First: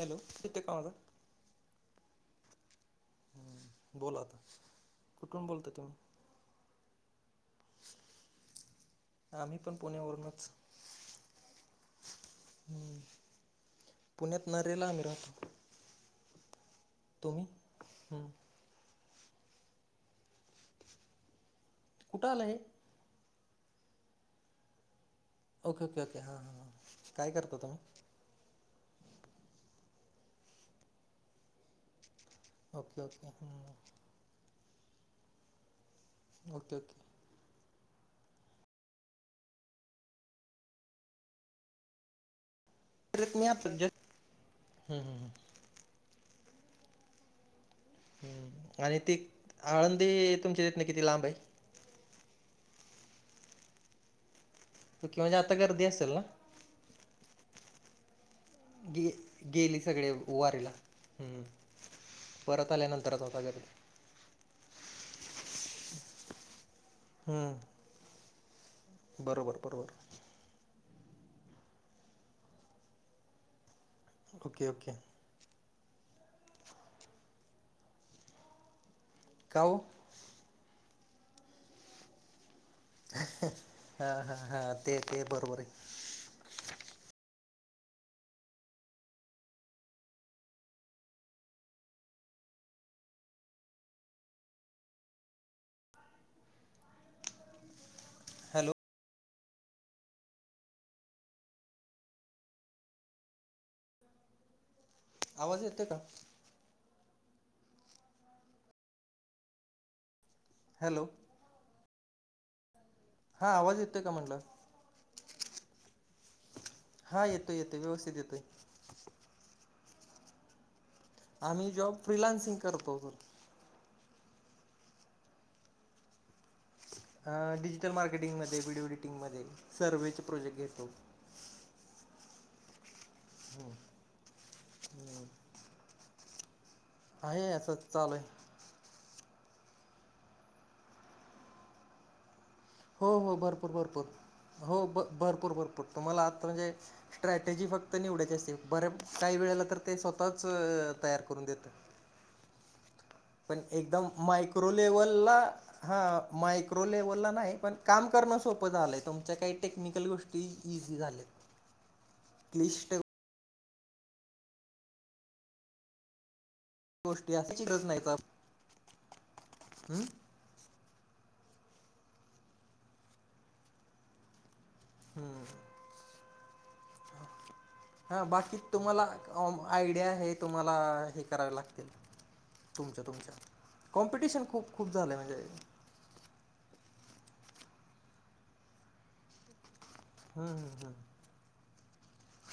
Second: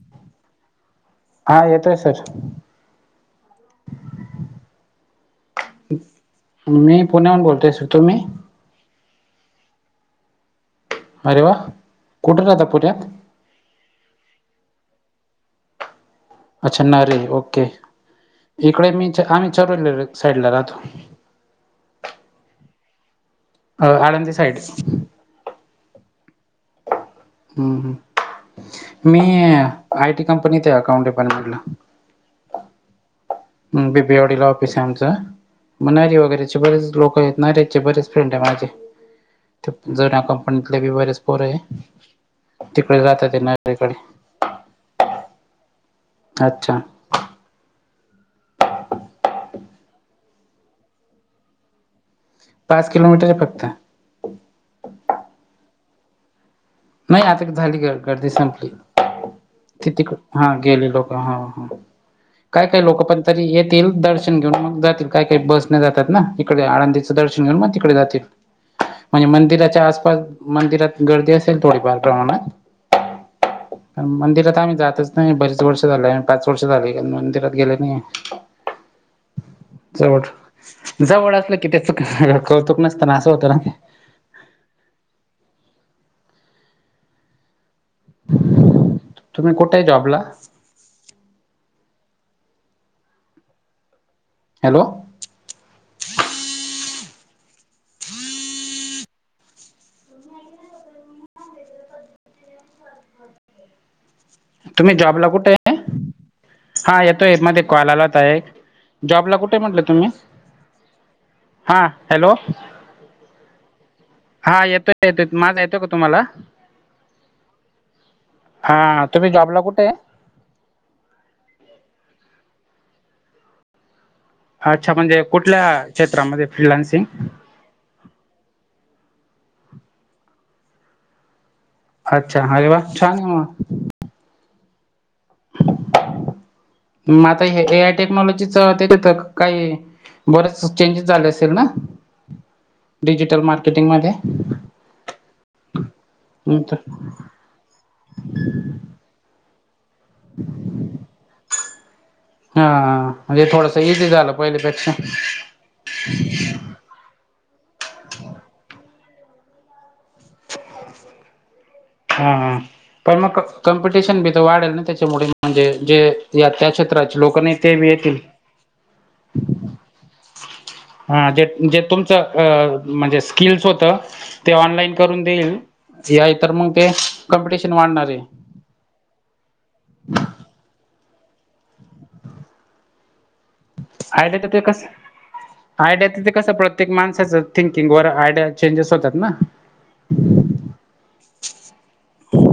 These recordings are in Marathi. हॅलो, इते का माझा? हा. येतोय सर. ह. बोला आता, कुठुन बोलताय? मी पुण्याहून बोलतोय सर. तुमी? आम्ही पण, पुण्यावरुनच. अरे, वा! कुठे राहता पुण्यात? पुण्यात नरेला, आम्ही राहतो. अच्छा, नरे. तुम्ही ओके. हम्म. इकडे मी च आम्ही, चरोली साईडला राहतो. कुठ, आलं हे? अ Alandi sides. Okay okay okay, हां हां हां. काय करता हम्म हम्. तुम्ही मी आय टी कंपनीत आहे, अकाउंट डिपार्टमेंटला. ओके ओके, हम्म. बिवडीला ऑफिस आहे आमचं, मनारी वगैरेचे ओके बरेच ओके लोक आहेत, ना ऱ्याचे बरेच [unintelligible] जुन्या कंपनीतले बी बरेच पोरय. [unintelligible] हम्म हम्म हम्म. अच्छा. हम्, आणि ती आळंदी तुमच्या इतन किती लांब आहे? पाच किलोमीटर फक्त. त कि [unintelligible] आता गर्दी असेल ना. नाही, आता झाली ग गर्दी संप गे गेली सगळे तितीकड, हा वारीला गेले लोकं, हा हम्म. हा. काय परत काय लोक आल्यानंतरच पण होता तरी गर्दी येतील, दर्श शण घेऊन मग जातील, काही काही बस ने जातात ना, इकडे आळंदीचं दर्शन हम्म. घेऊन मग तिकडे जातील. म्हणजे बरोबर मंदिराच्या बरोबर आसपास, मंदिरात गर्दी असेल थोडीफार प्रमाणात. पण मंदिरात ओके आम्ही ओके जातच नाही बरीच वर्ष झालय, पाच वर्ष झाले, मंदिरात गेले नाही. काओ. चोड, जवळ असलं की तेच कस कौतुक नसत ना, असं होतं ना ते. हा हा हा, ते ते बरोबर आहे. तुम्ही कुठय जॉबला? हॅलो. हॅलो. तुम्ही जॉबला कुठय? [unintelligible] त का? हा, येतोय मध्ये कॉल आला होत एक, जॉबला कुठ म्हटला तुम्ही? हॅलो. हा, हॅलो. हा, आवाज येत हा, येतोय येतोय, माझा येतो का तुम्हाला? हा येतोय येतोय व्यवस्थित येतोय हा, तुम्ही जॉबला कुठय? आम्ही जॉब, फ्रीलान्सिंग करतो [unintelligible] अच्छा, म्हणजे कुठल्या क्षेत्रामध्ये. फ्रीलान्सिंग? अं डिजिटल मार्केटिंग मध्ये, विडिओ एडिटिंग मध्ये, सर्ववेचे प्रोजेक्ट घेतो. अच्छा, अरे वा! छान आहे मग. हो, [unintelligible] मग आता हे, असं ए आय चालू टेक्नॉलॉजी आहे च [unintelligible] काही बरेच चेंजेस झाले असेल ना. हो हो, डिजिटल भरपूर मार्केटिंग मध्ये? भरपूर. हो ब भरपूर भरपूर तुम्हाला आता म्हणजे स्ट्रॅटेजी फक्त निवडायची असेल बर्या काही वेळेला तर ते स्वतःच तयार करून देतात. हा. म्हणजे पण थोडस एकदम इझी झालं मायक्रो पहिल्यापेक्षा लेव्हलला हा मायक्रोलेवलला नाही पण काम करणं सोपं झालंय तुमच्या काही टेक्निकल गोष टी इझी झालेत. [inaudible] हा ह पण मग कॉम्पिटिशन बी तर वाढेल ना त्याच्यामुळे म्हणजे जे त्याच्यात त्राची गोष्टी लोक नई असायची गरज तेबी नाही येतील. हम्म हा जे - जे तुमच म्हणजे अ स्कील्स होत. ते ऑनलाईन करून देईल. जि आय तर मग ते कॉम्पिटिशन वाढणारय. हा बाकी तुम्हाला आम -आयडिया हे तुम्हाला हे करावे लागतील. तुमच्या तुमच्या. आयडिया कॉम्पिटिशन तर ते खूप कसं -खूप झालंय म्हणजे आयडिया तिथ कसं प्रत्येक माणसाचं थिंकिंग वर आयडिया चेंजेस होतात ना? हं हं हं.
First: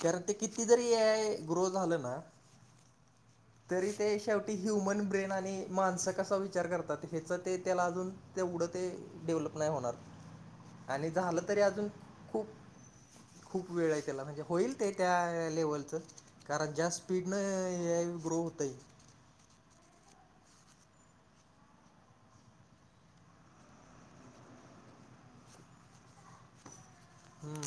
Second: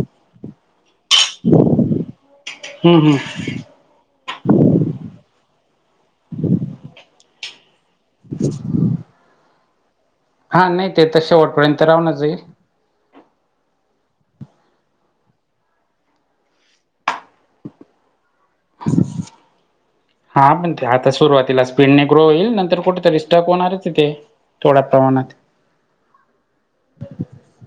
कारण ते किती जरी हे ग्रो झालं ना? हम्म हम्म. तरी ते शेवटी ह्युमन ब्रेन आणि माणसं कसा विचार करतात ह्याच ते त्याला अजून तेवढं ते डेव्हलप नाही होणार हा नाही ते आणि तर झालं तरी शेवटपर्यंत अजून राहूनच आहे. खूप खूप वेळ आहे त्याला म्हणजे होईल ते त्या लेवलचं. कारण ज्या स्पीडन ए आय ग्रो होतोय [inaudible] हा पण ते आता सुरुवातीला स्पीडने ग्रो होईल नंतर कुठेतरी स्टॉक होणारच आहे ते. थोडा प्रमाणात. हम्म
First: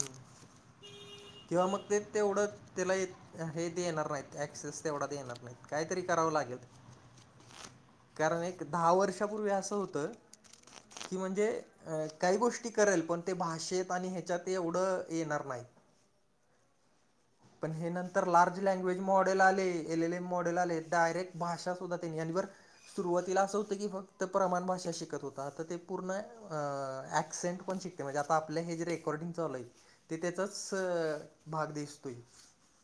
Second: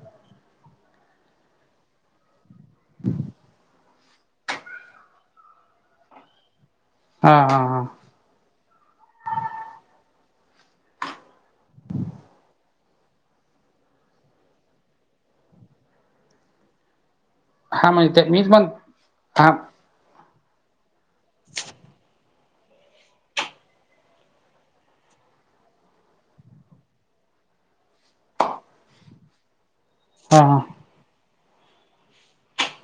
किंवा मग ते तेवढं त्याला येत हे देणार नाहीत ऍक्सेस तेवढा देणार नाहीत काहीतरी करावं लागेल. हा हा हा. कारण एक दहा वर्षापूर्वी असं होतं कि म्हणजे अ काही गोष्टी करेल पण ते भाषेत आणि हे च्यात एवढं येणार नाहीत. पण हे हा म्हणजे नंतर ते मीच लार्ज पण लँग्वेज मॉडेल हा आले एल एल ए मॉडेल आले डायरेक्ट भाषा सुद्धा त्यांनी आणि वर सुरुवातीला असं होतं की फक्त प्रमाण भाषा शिकत होता आता ते पूर्ण अ ऍक्सेंट पण शिकते म्हणजे आता आपले हे जे रेकॉर्डिंग चालू आहेत ते हा हा त्याचाच भाग दिसतोय.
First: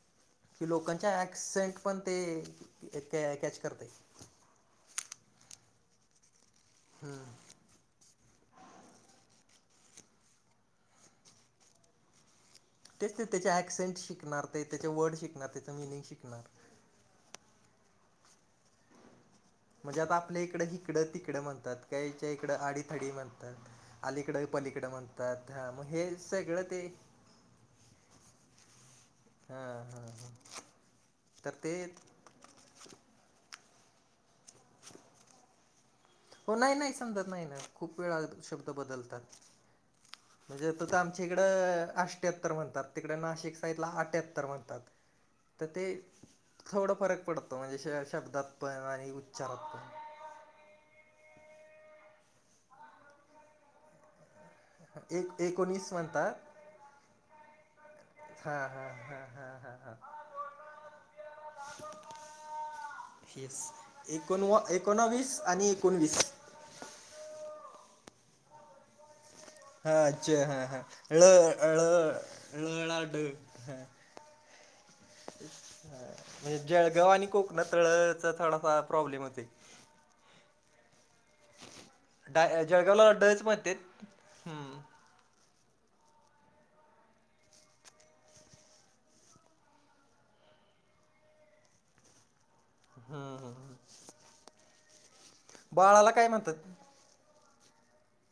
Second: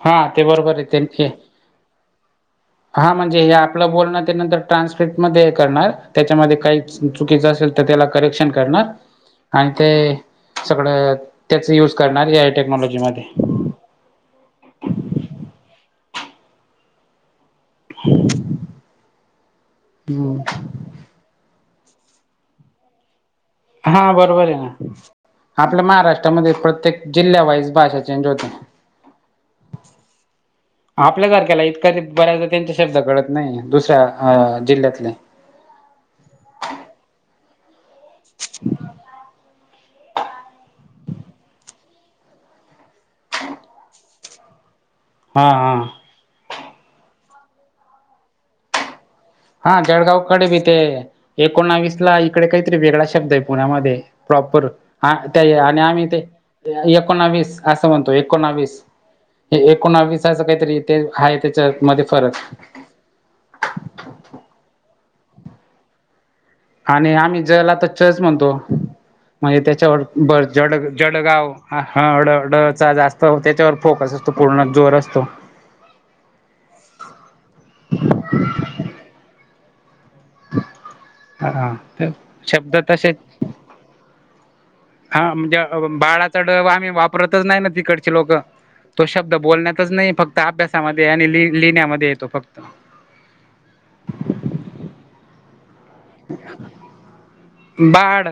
हा ते की बरोबर आहे लोकांच्या त्यांचे ॲक्सेंट - - पण ते हा म्हणजे हे कॅच आपलं करते बोलणं त्या नंतर ट्रान्स्किट मध्ये हे करणार त्याच्यामध्ये काही च चुकीचं असेल तर तर त्याला करेक्शन करणार आणि ते सगळं त्याच युज करणार. ए आय तेच ते त्याचे ॲक्सेंट शिकणार ते त्याचे वर्ड शिकणार त्याचं मिनिंग शिकणार. [inaudible] म्हणजे आता आपल्या इकडं हिकडं तिकडं म्हणतात. कायच्या इकडं आडी -थडी म्हणतात. हा अलीकडं बरोबर आहे पलीकडं ना? म्हणतात हा आपल्या मग हे महाराष्ट्रामध्ये सगळं ते प्रत्येक जिल्ह्यावाईज भाषेच चेंज होतय. हा हा हा आपल्यासारख्याला इतक ते बऱ्याच त्यांचे शब्द कळत नाही दुसऱ्या आ जिल्ह्यातले हो नाही नाही समजत नाही ना? खूप वेळा शब्द बदलतात म्हणजे त तर आमच्या इकडं आष् ट्याहत्तर म्हणतात. तिकडे नाशिक साईडला अठ्यात्तर म्हणतात. हा तर हा ते थोड फरक पडतो म्हणजे श -शब्दात पण आणि हा उच्चारात पण जळगावकडे बी ते एकोणावीस ला इकडे काहीतरी वेगळा शब्द आहे पुण्यामध्ये. प्रोपर. हा एक त्या आणि एकोणीस आम्ही ते म्हणतात एकोणावीस असं म्हणतो हां एकोणावीस. हां हां हां हे हां हां एकोणावीसाचं काहीतरी ते आहे. त्याच्यामध्ये फरक. येस एकोणावीस आणि एकोणवीस. आणि आम्ही ज ला च च म्हणतो. म्हणजे हा ज त्याच्यावर हा जड हा - ळ जडगाव ळ ह ड - ड चा ळळा ड जास्त त्याच्यावर हा फोकस अस तो पूर्ण जोर असतो. म्हणजे जळगाव आणि कोकणात ळ चा थोडासा प्रॉब्लेम होतोय. हा शब्द जळगावला तसेच ड च म्हणतेत. हम्म. हा म्हणजे बाळाचा ड आम्ही वापरतचं नाही ना तिकडचे लोकं. तो शब्द बोलण्यातच नाही. फक्त अभ्यासामध्ये आणि लिह - लिहिण्यामध्ये येतो फक्त. हा हा. बाळाला काय म्हणतात? बाड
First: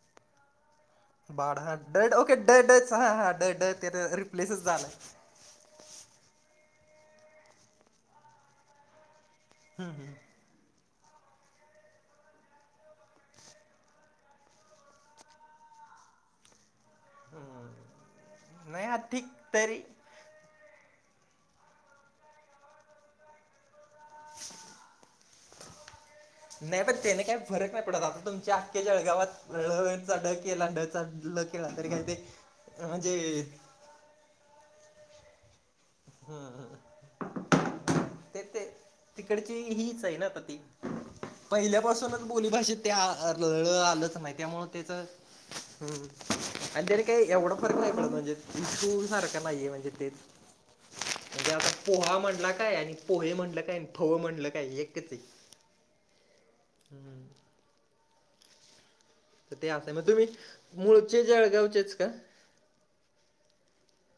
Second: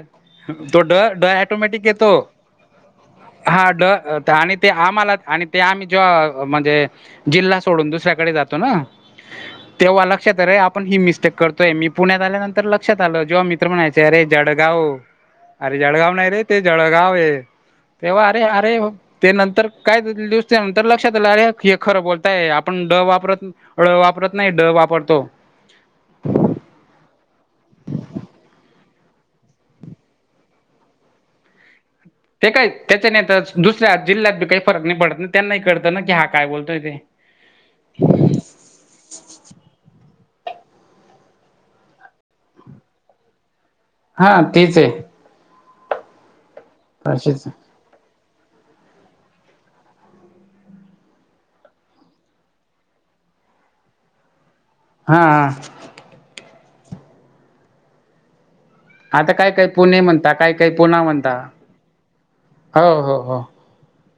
तो ड ड बाळ हा ॲटोमॅटिक ड येतो. ओके ड डच हा ड हा ते ड आणि रिप्लेसच ते झालं. आम्हाला आणि ते आम्ही जॉ म्हणजे जिल्हा सोडून दुसऱ्याकडे जातो ना? हम्म तेव्हा हम्म लक्षात रे आपण ही मिस्टेक करतोयं. मी पुण्यात आल्यानंतर तर लक्षात आलं जेव्हा मित्र म्हणायचे अरे जडगाव अरे जडगाव नाही रे ते जळगाव. तेव्हा अरे -अरे नाही हा ठीक ते नंतर तरी काय दिवस नंतर लक्षात आलं अरे हे खरं बोलतायं आपण ड वापरत नाही. ळ वापरत नाही ड वापरतो. नाही पण त्याने काही फरक नाही पडतं आता तुमच्या आख्ख्या जळगावात ळचा ड केला ड चा ळ केला. तरी काय ते ते काय त्याच्या म्हणजे ने त दुसऱ्या जिल्हात काही फरक नाही पडतं नाही त्यांना ही कळत त्यांना कि हा काय बोलतोयं ते. कसे? तिकडची हीच हायना आता ती. पहिल्यापासूनचं बोलीभाषेत ते आ ळ आलं. अस नाही हा त्यामुळे तेच आहे त्याचं. हम्म आणि त्यानी काही तशीच एवढा फरक नाही पडतं म्हणजे स्कुल सारखं नाहीये म्हणजे तेचं म्हणजे पोहा म्हणला काय आणि पोहे म्हणलं काय आणि फव म्हणलं काय एकच. हा. हम्म. आता काय - तर काय ते असं पुणे मग तुम्ही म्हणता. काय पुनं मूळचे म्हणता. जळगावचेच का? हो - हो - हो.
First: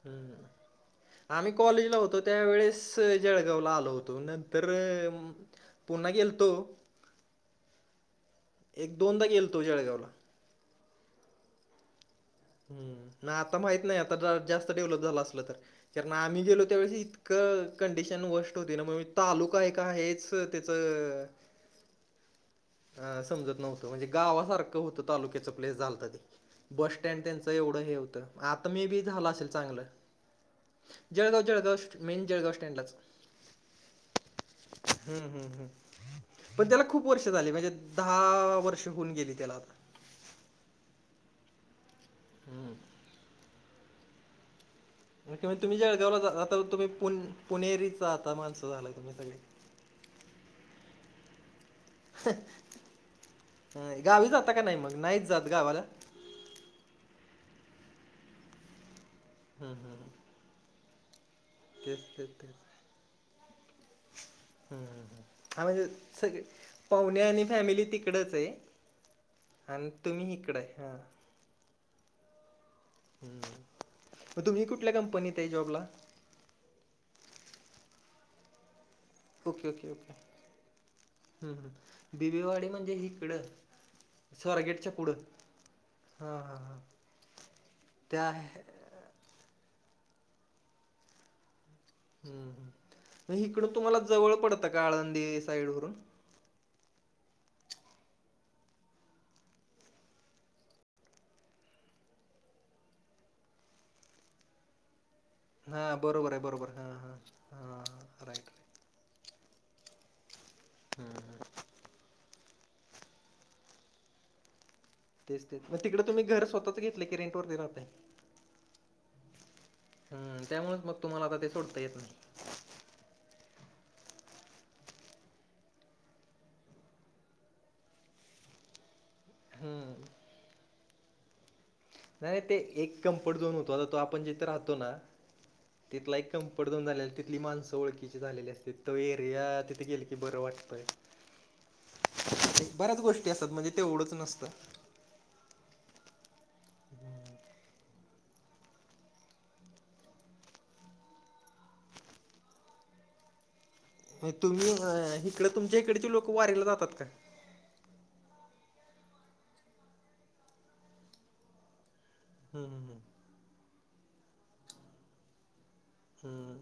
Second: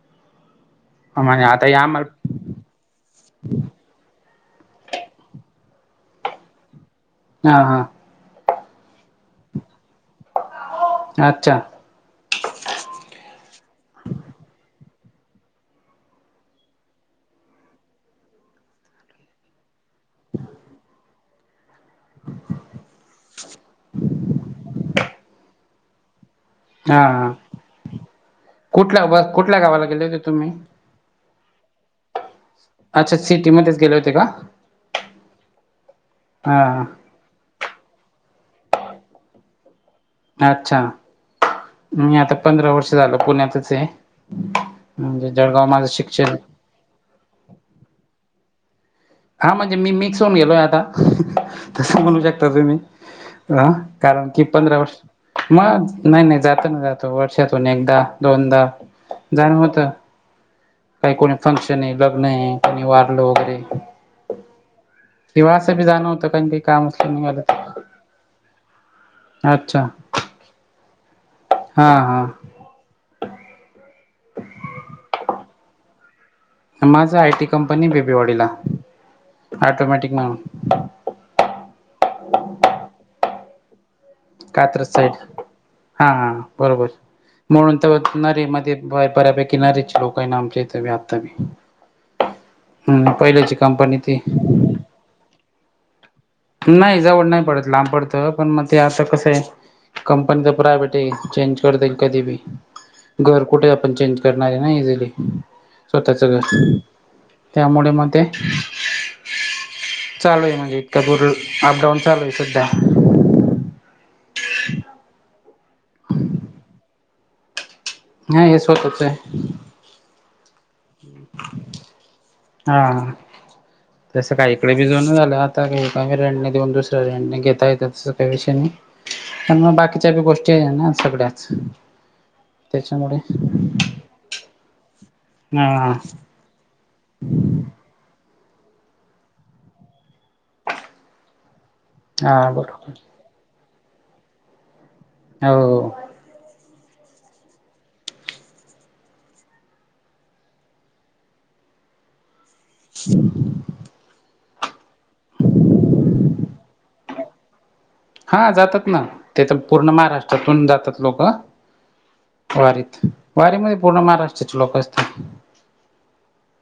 हम् म्हणजे आम्ही आता या कॉलेजला होतो. आम्हाला त्यावेेळेस जळगावला आलो होतो नंतर पुन्हा गेलतो. हा. हा. एक दोनदा गेलोतो जळगावला. अच्छा! हम्म न आता माहीतं नाही आता जास्तं डेव्हलप झाला असल तर. कारण आम्ही गेलो त्यावेळेसं इतकं कंडिशन वर्स्ट होती. ना मग तालुका एक आहेचं त त्याचं [inaudible] अ समजतं नव्हतं म्हणजे गावासारखं होतं. तालुक्याच प्लेस झालत ते. बस हा स्टँड हा त्यांचं एवढं हे होतं. आता मे बी कुठल्या ब झालं असेल कुठल्या चांगलं. गावाला गेले होते तुम्ही? जळगाव - जळगाव मेन जळगाव. त्यांलाच. अच्छा सिटीमध्येच गेले होते का? हम्म हम्म हम्म. पण हा त्याला खूप खूप वर्ष झाली म्हणजे दहा वर्ष होऊन गेली त्याला आता. अच्छा! मी आता हम्म पंधरा वर्ष झालं पुण्यातचंय. तुम्ही जळगावला जा आता तुम्ही पुण - पुणेरीचं आता माणसं झालाय. तुम्ही सगळे हा म्हणजे मी मिक्स होऊनं गेलोयं आता तसं म्हणू शकता तुम्ही. ह? अं, कारण गावी कि जाता का नाही पंधरा मग वर्ष नाहीच जात गावाला -मग? हम्म, नाही नाही जातो ना जातो वर्षातून एकदा दोनदा जाण होतं. हम्म, हम्म. काही कोणी फंक्शन आहे, तेच लग्न तेच तेच आहे, कोणी वारलं वगैरे- हम्म. किंवा हा असं बी म्हणजे जाणं होतं सगळे कारण काही काम असलं पाहुणे निघालं आणि तर फॅमिली तिकडच आहे. अच्छा आणि तुम्ही इकडे आहे. हा. हा हा हम्म. मग तुम्ही कुठल्या कंपनीत आहे जॉबला? माझा आय टी कंपनी आहे बेबीवाडीला. ओके - ओके ऑटोमॅटिक -ओके म्हणून बिवेवाडी म्हणजे हिकडं. स्वारगेट कात्रज च्या साईड पुढं. हा - हा हां हां हां बरोबर म्हणून तर त्या मध्ये आहे. -मध्ये बऱ्यापैकी किनारीयाचे लोक आहे ना आमचे इथं आता बी. हम्म. हम्म म पहिल्याची हिकडं कंपनी तुम्हाला ती जवळ पडतं का आळंदी साईड वरून. नाही जवळ नाही पडत लांब पडतं पण मग ते आता कसं आहे- - कंपनी तर प्रायव्हेट आहे. चेंज करता येईल कधी बी. घर कुठे आपण चेंज करणार आहे ना इजीली? हां स्वतःच बरोबर घर आहे बरोबर हां हां त्यामुळे मग ते- हां राईट - चालू आहे म्हणजे इतका दूर अपडाऊन चालू आहे सध्या. तेच तेच मग तिकडे तुम्ही घर स्वतःच घेतलय की रेंट वरती राहताय. नाही हे स्वतःच आहे. हम त्यामुळेच मग तुम्हाला आता ते सोडता येत नाही. हा. जसं काहीकडे बी जून झालं आता काही काही रेंटने देऊन दुसऱ्या रेंटने घेता येत तसं काय विषय नाही. त्यामुळ म हम्म बाकीच्या बी गोष्टी आहे ना सगळ्याच. नाही ते एक त्याच्यामुळे कम्फर्ट झोन होतो आता तो आपण जिथे राहतो ना? हा तिथला एक- कम्फर्ट झोन झालेल. तिथली माणसं ओळखीची झालेली असत्यात. तो एरिया तिथ गेल की बरं वाटतंय. [inaudible] हा बऱ्याच बरोबर गोष्टी असतात. म्हणजे तेवढंच नसतं. हो. [inaudible] [inaudible] होय तुम्ही अ हिकड तुमच्या हिकडची लोक वारीला जातात का? हा जातात ना? ते तर पूर्ण महाराष्ट्रातून जातात लोकं. हम्म वारीत. हम्म वारी मध्ये पूर्ण महाराष्ट्राचे लोक असतात. हम्म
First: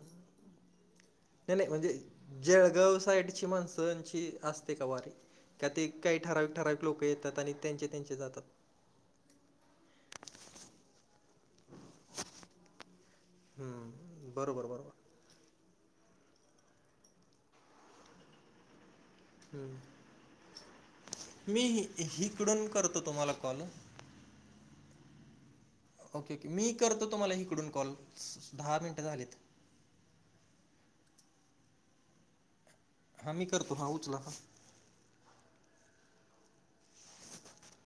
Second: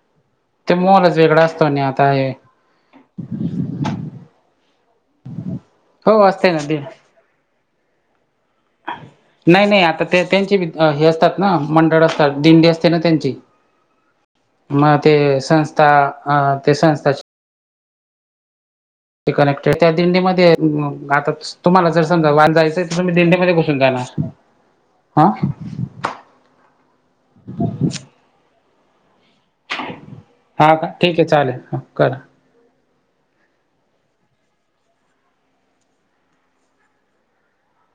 ते मोहलच वेगळा ते असतो नाही आणि म्हणजे- आता हे जळगाव साईडची माणसांची असते का वारी? का ते काही हो असते ठराविक ना ते ठराविक लोक येतात आणि त्यांचे - त्यांचे जातात. नाही -नाही आता ते त्यांचे बी हे असतात ना मंडळ असतात दिंडी असते ना त्यांची. हम्म बरोबर म बरोबर ते संस्था अ ते संस्थाचे - - ते कनेक्टेड त्या हम्म दिंडीमध्ये म ग आता मी हि तुम्हाला जर समजा वारीला हिकडून जायचंय तर करतो तुम्ही तुम्हाला दिंडीमध्ये कॉल घुसून जाणार. हा? ओके, ओके मी करतो तुम्हाला हीकडून कॉल दहा मिनटं झालीत. हा, का ठीक ये चालेल हं करा. हा मी करतो हा उचला फक् [unintelligible]